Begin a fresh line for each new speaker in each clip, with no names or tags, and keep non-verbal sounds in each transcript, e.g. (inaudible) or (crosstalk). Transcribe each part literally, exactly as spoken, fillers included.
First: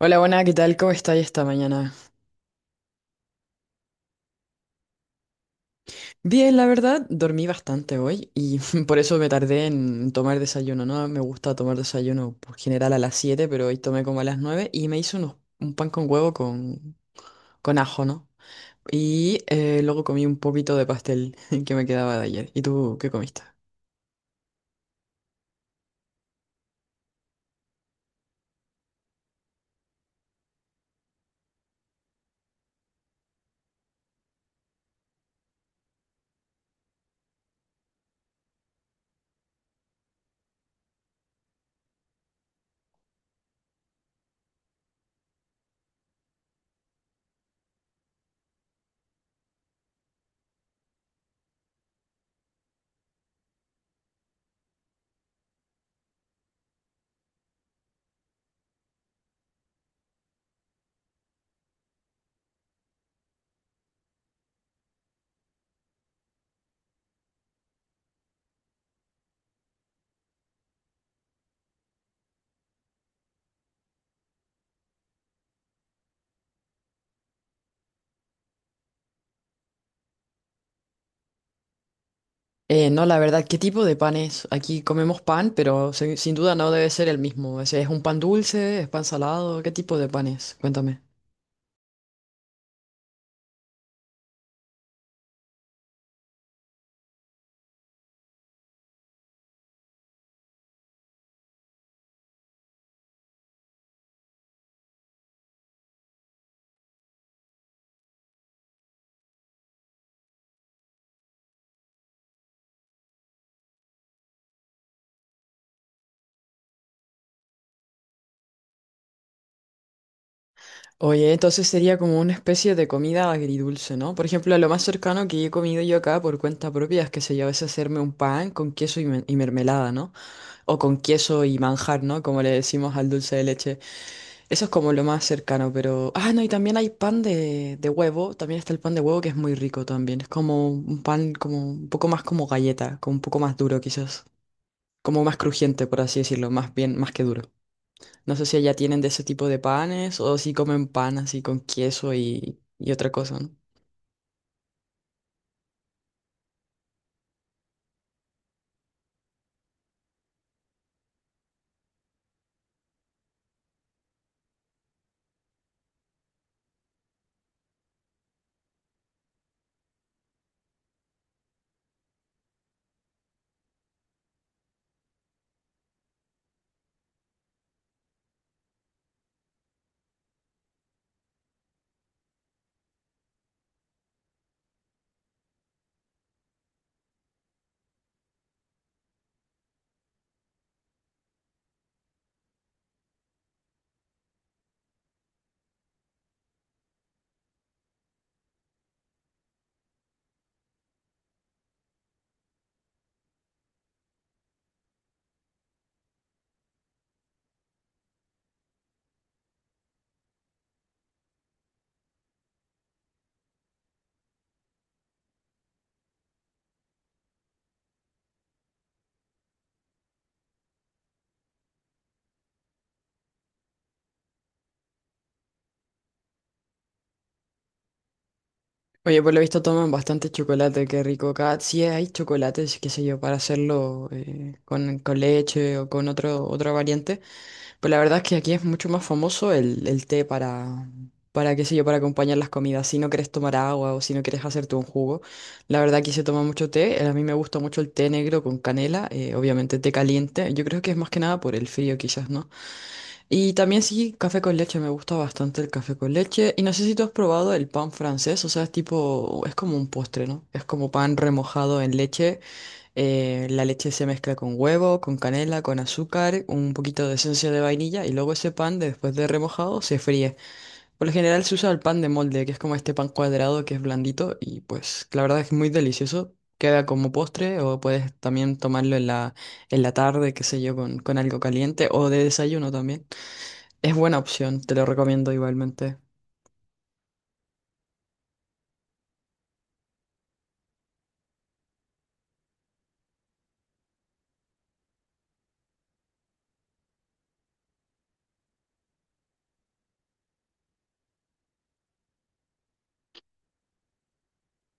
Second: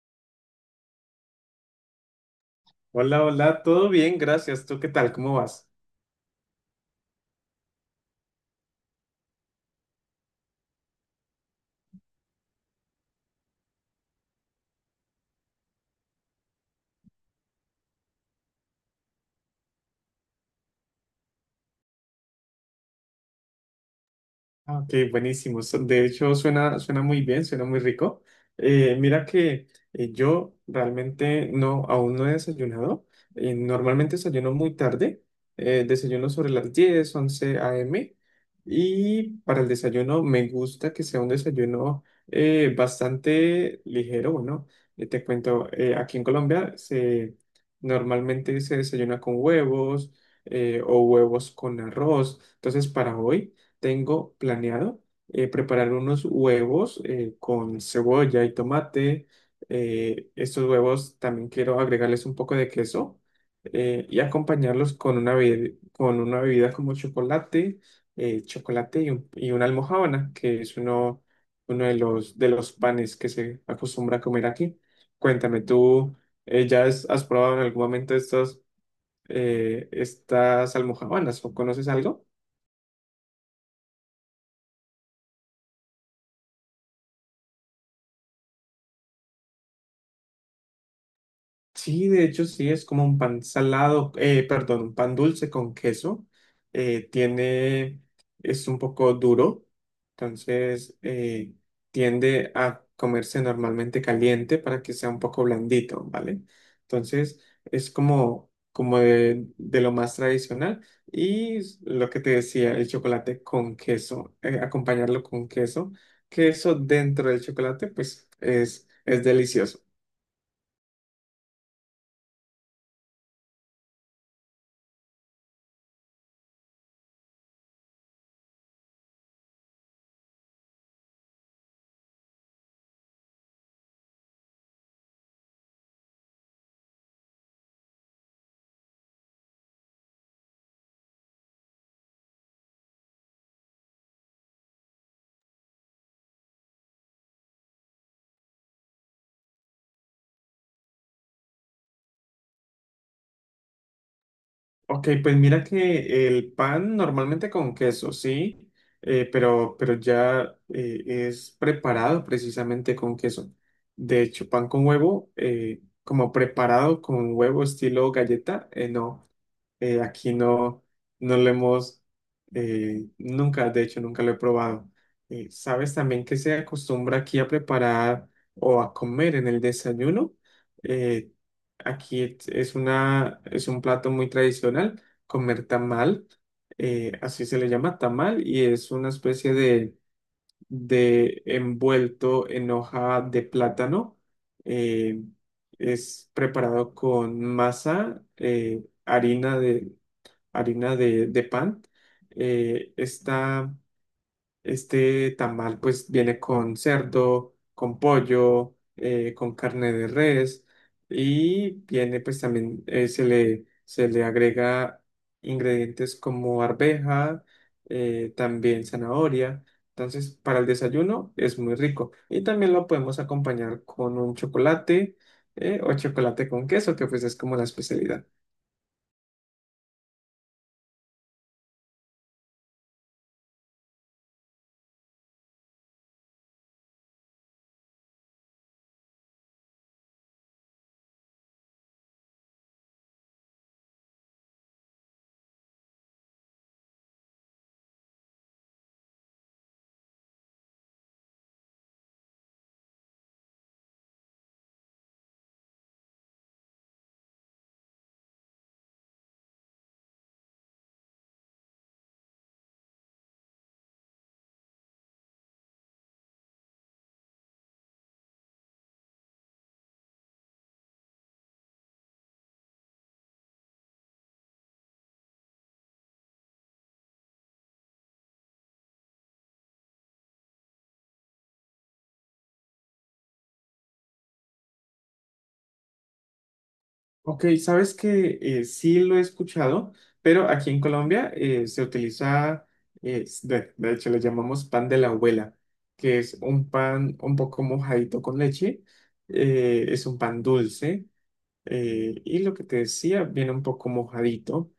Hola, buena, ¿qué tal? ¿Cómo estáis esta mañana?
Hola, hola, todo bien, gracias. ¿Tú qué tal? ¿Cómo vas?
Bien, la verdad, dormí bastante hoy y (laughs) por eso me tardé en tomar desayuno, ¿no? Me gusta tomar desayuno por general a las siete, pero hoy tomé como a las nueve y me hice unos- un pan con huevo con, con ajo, ¿no? Y eh, luego comí un poquito de pastel (laughs) que me quedaba de ayer. ¿Y tú qué comiste?
Ah, Ok, buenísimo. So- De hecho, suena, suena muy bien, suena muy rico. Eh, mira que eh, yo realmente no, aún no he desayunado. Eh, normalmente desayuno muy tarde. Eh, desayuno sobre las diez, once a m. Y para el desayuno me gusta que sea un desayuno eh, bastante ligero. Bueno, eh, te cuento. Eh, aquí en Colombia se, normalmente se desayuna con huevos eh, o huevos con arroz. Entonces, para hoy, tengo planeado eh, preparar unos huevos eh, con cebolla y tomate. Eh, estos huevos también quiero agregarles un poco de queso eh, y acompañarlos con una, bebi- con una bebida como chocolate, eh, chocolate y, un- y una almojábana, que es uno, uno de los, de los panes que se acostumbra a comer aquí. Cuéntame, ¿tú eh, ya has, has probado en algún momento estos, eh, estas almojábanas o conoces algo?
Eh, no, la verdad, ¿qué tipo de pan es? Aquí comemos pan, pero se- sin duda no debe ser el mismo. Ese, ¿es un pan dulce? ¿Es pan salado? ¿Qué tipo de pan es? Cuéntame.
Sí, de hecho sí, es como un pan salado, eh, perdón, un pan dulce con queso. Eh, tiene, es un poco duro, entonces eh, tiende a comerse normalmente caliente para que sea un poco blandito, ¿vale? Entonces es como, como de, de lo más tradicional. Y s- lo que te decía, el chocolate con queso, eh, acompañarlo con queso. Queso dentro del chocolate, pues es, es delicioso.
Oye, entonces sería como una especie de comida agridulce, ¿no? Por ejemplo, lo más cercano que he comido yo acá por cuenta propia es que se yo, a veces hacerme un pan con queso y, me- y mermelada, ¿no? O con queso y manjar, ¿no? Como le decimos al dulce de leche. Eso es como lo más cercano, pero... Ah, no, y también hay pan de, de huevo, también está el pan de huevo que es muy rico también. Es como un pan como un poco más como galleta, como un poco más duro quizás. Como más crujiente, por así decirlo, más bien, más que duro. No sé si allá tienen de ese tipo de panes o si comen pan así con queso y, y otra cosa, ¿no?
Ok, pues mira que el pan normalmente con queso, sí. Eh, pero, pero ya eh, es preparado precisamente con queso. De hecho, pan con huevo, eh, como preparado con huevo estilo galleta, eh, no. Eh, aquí no, no lo hemos, eh, nunca, de hecho, nunca lo he probado. Eh, ¿sabes también que se acostumbra aquí a preparar o a comer en el desayuno? Eh, Aquí es es una, es un plato muy tradicional, comer tamal. Eh, así se le llama, tamal, y es una especie de, de envuelto en hoja de plátano. eh, es preparado con masa, eh, harina de, harina de, de pan. Eh, esta, este tamal pues viene con cerdo, con pollo, eh, con carne de res, y viene pues también eh, se le, se le agrega ingredientes como arveja, eh, también zanahoria. Entonces, para el desayuno es muy rico. Y también lo podemos acompañar con un chocolate eh, o chocolate con queso, que pues es como la especialidad.
Oye, por lo visto toman bastante chocolate, qué rico acá. Sí hay chocolates, qué sé yo, para hacerlo eh, con, con leche o con otro, otra variante. Pero la verdad es que aquí es mucho más famoso el, el té para, para, qué sé yo, para acompañar las comidas. Si no quieres tomar agua o si no quieres hacerte un jugo, la verdad aquí se toma mucho té. Eh, A mí me gusta mucho el té negro con canela, eh, obviamente té caliente. Yo creo que es más que nada por el frío quizás, ¿no? Y también sí, café con leche, me gusta bastante el café con leche. Y no sé si tú has probado el pan francés, o sea, es tipo, es como un postre, ¿no? Es como pan remojado en leche. Eh, la leche se mezcla con huevo, con canela, con azúcar, un poquito de esencia de vainilla y luego ese pan, después de remojado, se fríe. Por lo general se usa el pan de molde, que es como este pan cuadrado que es blandito y pues la verdad es muy delicioso. Queda como postre o puedes también tomarlo en la, en la tarde, qué sé yo, con, con algo caliente o de desayuno también. Es buena opción, te lo recomiendo igualmente.
Ok, sabes que eh, sí lo he escuchado, pero aquí en Colombia eh, se utiliza, eh, s- de, de hecho le llamamos pan de la abuela, que es un pan un poco mojadito con leche, eh, es un pan dulce eh, y lo que te decía, viene un poco mojadito.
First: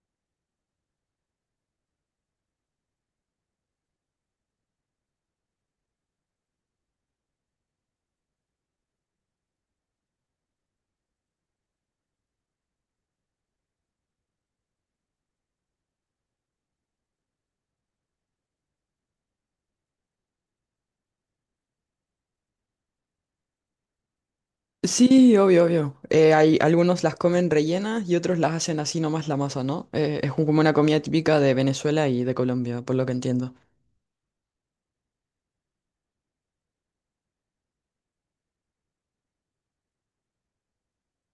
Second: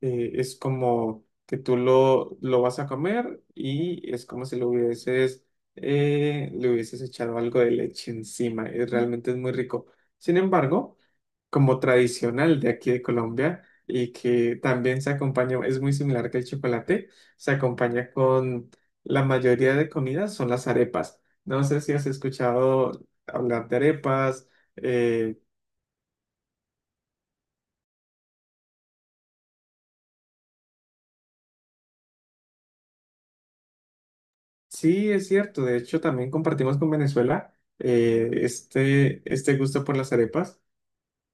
Eh, es como que tú lo, lo vas a comer y es como si lo hubieses, eh, le hubieses echado algo de leche encima, y realmente es muy rico. Sin embargo, como tradicional de aquí de Colombia, y que también se acompaña, es muy similar que el chocolate, se acompaña con la mayoría de comidas, son las arepas. No sé si has escuchado hablar de arepas.
Sí,
eh,
obvio, obvio. Eh, hay algunos las comen rellenas y otros las hacen así nomás la masa, ¿no? Eh, es un- como una comida típica de Venezuela y de Colombia, por lo que entiendo.
sí, es cierto, de hecho también compartimos con Venezuela eh, este, este gusto por las arepas.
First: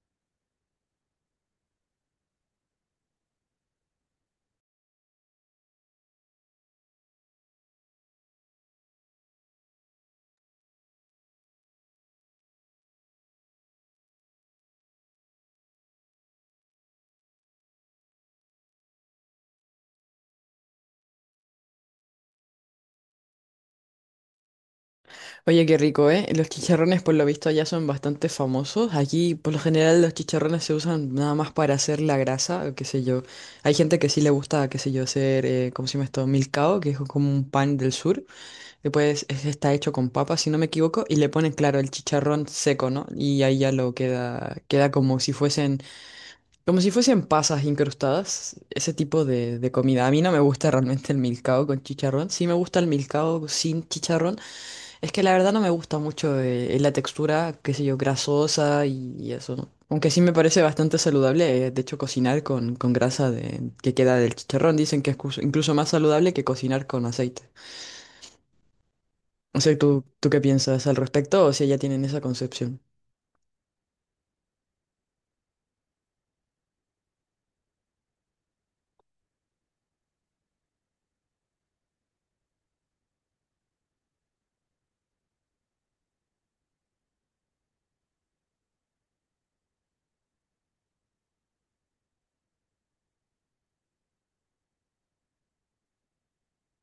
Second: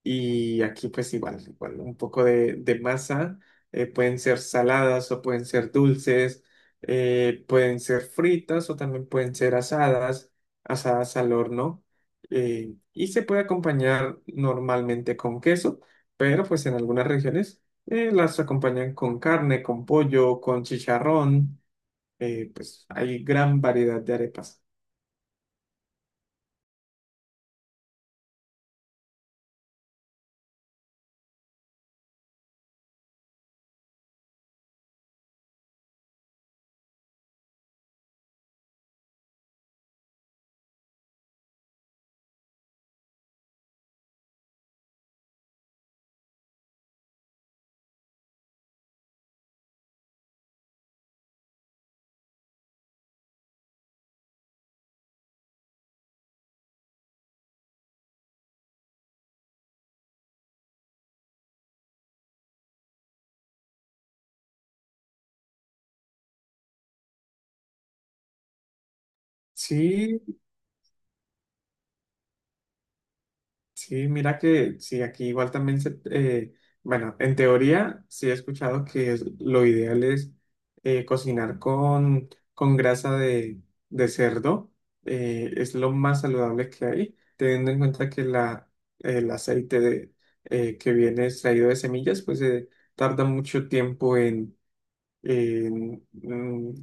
Y aquí pues igual, igual un poco de, de masa. Eh, pueden ser saladas o pueden ser dulces, eh, pueden ser fritas o también pueden ser asadas, asadas al horno. Eh, y se puede acompañar normalmente con queso, pero pues en algunas regiones eh, las acompañan con carne, con pollo, con chicharrón, eh, pues hay gran variedad de arepas.
Oye, qué rico, ¿eh? Los chicharrones por lo visto allá son bastante famosos. Aquí por lo general los chicharrones se usan nada más para hacer la grasa, o qué sé yo. Hay gente que sí le gusta, qué sé yo, hacer, eh, ¿cómo se llama esto? Milcao, que es como un pan del sur. Después es- está hecho con papa, si no me equivoco, y le ponen, claro, el chicharrón seco, ¿no? Y ahí ya lo queda, queda como si fuesen, como si fuesen pasas incrustadas, ese tipo de, de comida. A mí no me gusta realmente el milcao con chicharrón. Sí me gusta el milcao sin chicharrón. Es que la verdad no me gusta mucho eh, la textura, qué sé yo, grasosa y, y eso, ¿no? Aunque sí me parece bastante saludable, eh, de hecho, cocinar con, con grasa de, que queda del chicharrón. Dicen que es cus- incluso más saludable que cocinar con aceite. No sé, ¿tú,
Sí.
tú qué piensas al respecto o si ya tienen esa concepción?
Sí, mira que sí, aquí igual también se, eh, bueno, en teoría sí he escuchado que es- lo ideal es eh, cocinar con, con grasa de, de cerdo. Eh, es lo más saludable que hay, teniendo en cuenta que la, el aceite de, eh, que viene extraído de semillas, pues eh, tarda mucho tiempo en, en, mm,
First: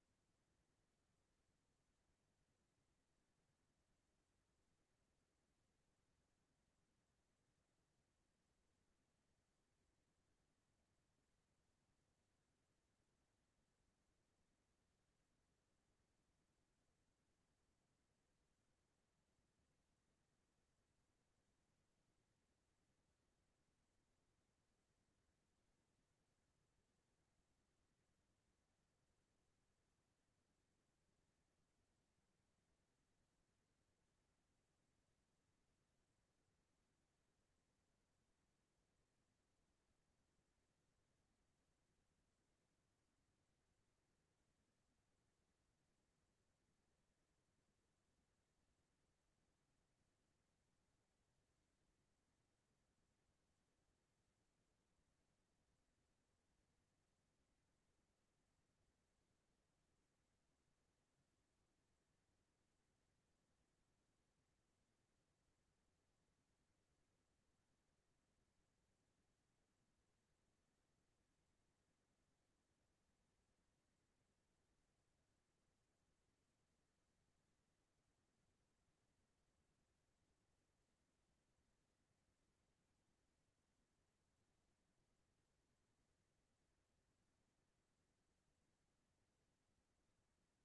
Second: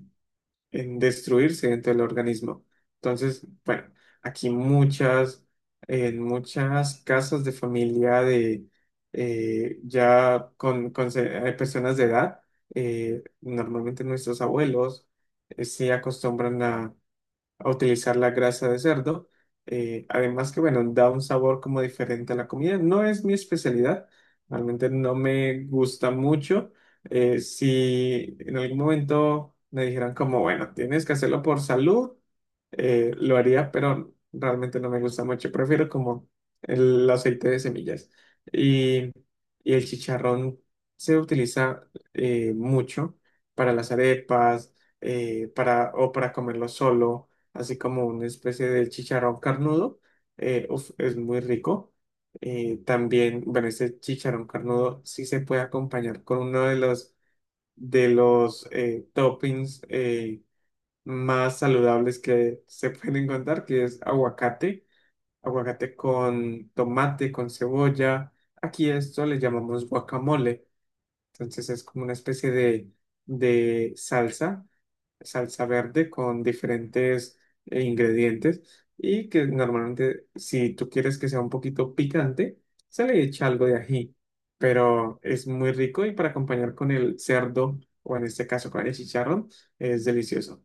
en destruirse dentro del organismo. Entonces, bueno, aquí muchas, en muchas casas de familia de eh, ya con, con se- eh, personas de edad, eh, normalmente nuestros abuelos eh, se acostumbran a utilizar la grasa de cerdo. Eh, además que, bueno, da un sabor como diferente a la comida. No es mi especialidad, realmente no me gusta mucho. Eh, si en algún momento me dijeran como, bueno, tienes que hacerlo por salud, eh, lo haría, pero realmente no me gusta mucho. Prefiero como el aceite de semillas. Y, y el chicharrón se utiliza eh, mucho para las arepas, eh, para, o para comerlo solo, así como una especie de chicharrón carnudo. Eh, uf, es muy rico. Eh, también, bueno, este chicharrón carnudo sí se puede acompañar con uno de los, de los eh, toppings eh, más saludables que se pueden encontrar, que es aguacate. Aguacate con tomate, con cebolla. Aquí esto le llamamos guacamole. Entonces es como una especie de, de salsa salsa verde con diferentes eh, ingredientes, y que normalmente si tú quieres que sea un poquito picante, se le echa algo de ají, pero es muy rico, y para acompañar con el cerdo o en este caso con el chicharrón, es delicioso.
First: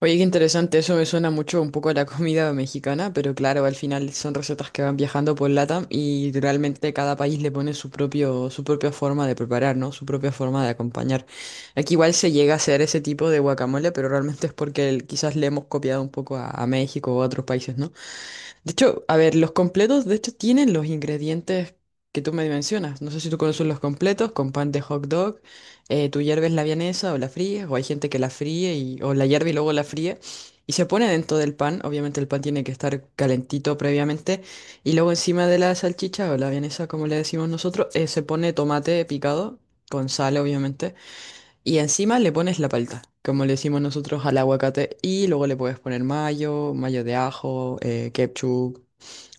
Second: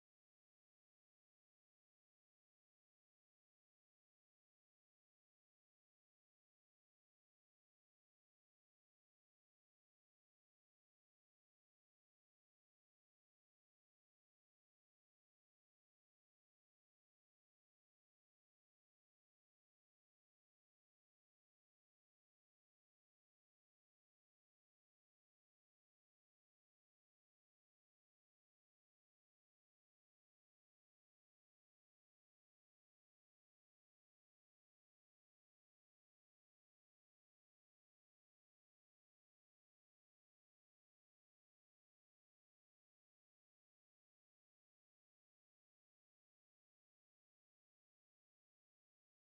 Oye, qué interesante, eso me suena mucho un poco a la (laughs) comida mexicana, pero claro, al final son recetas que van viajando por LATAM y realmente cada país le pone su propio, su propia forma de preparar, ¿no? Su propia forma de acompañar. Aquí igual se llega a hacer ese tipo de guacamole, pero realmente es porque el- quizás le hemos copiado un poco a, a México o a otros países, ¿no? De hecho, a ver, los completos, de hecho, tienen los ingredientes que tú me mencionas. No sé si tú conoces los completos con pan de hot dog. Eh, tú hierves la vienesa o la fríes, o hay gente que la fríe y, o la hierve y luego la fríe. Y se pone dentro del pan. Obviamente el pan tiene que estar calentito previamente. Y luego encima de la salchicha o la vienesa, como le decimos nosotros, eh, se pone tomate picado con sal, obviamente. Y encima le pones la palta, como le decimos nosotros al aguacate. Y luego le puedes poner mayo, mayo de ajo, eh, ketchup,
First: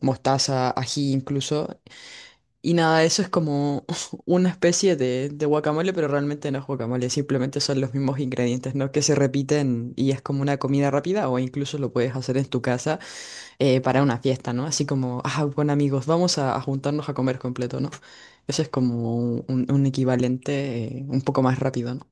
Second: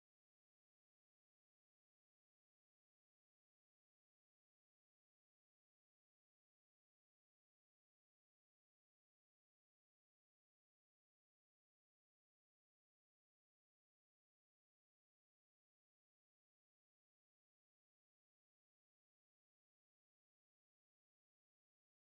mostaza, ají incluso. Y nada, eso es como (laughs) una especie de, de guacamole, pero realmente no es guacamole, simplemente son los mismos ingredientes, ¿no? Que se repiten y es como una comida rápida o incluso lo puedes hacer en tu casa eh, para una fiesta, ¿no? Así como, ah, bueno amigos, vamos a, a juntarnos a comer completo, ¿no? Eso es como un, un equivalente eh, un poco más rápido, ¿no?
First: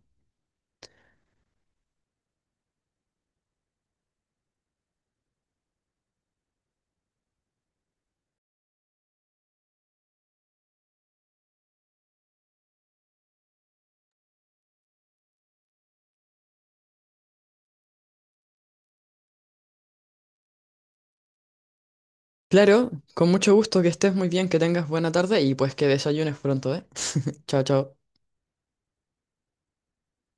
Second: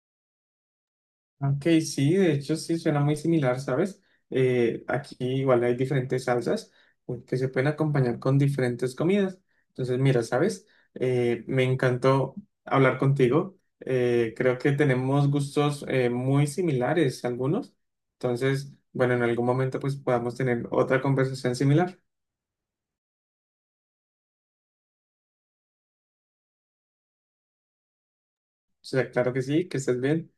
Ok, sí, de hecho sí suena muy similar, ¿sabes? Eh, aquí igual hay diferentes salsas eh, que se pueden acompañar con diferentes comidas. Entonces, mira, ¿sabes? Eh, me encantó hablar contigo. Eh, creo que tenemos gustos eh, muy similares algunos. Entonces, bueno, en algún momento pues podamos tener otra conversación similar.
Claro, con mucho gusto, que estés muy bien, que tengas buena tarde y pues que desayunes pronto, ¿eh? (laughs) Chao, chao.
O sea, claro que sí, que estés bien.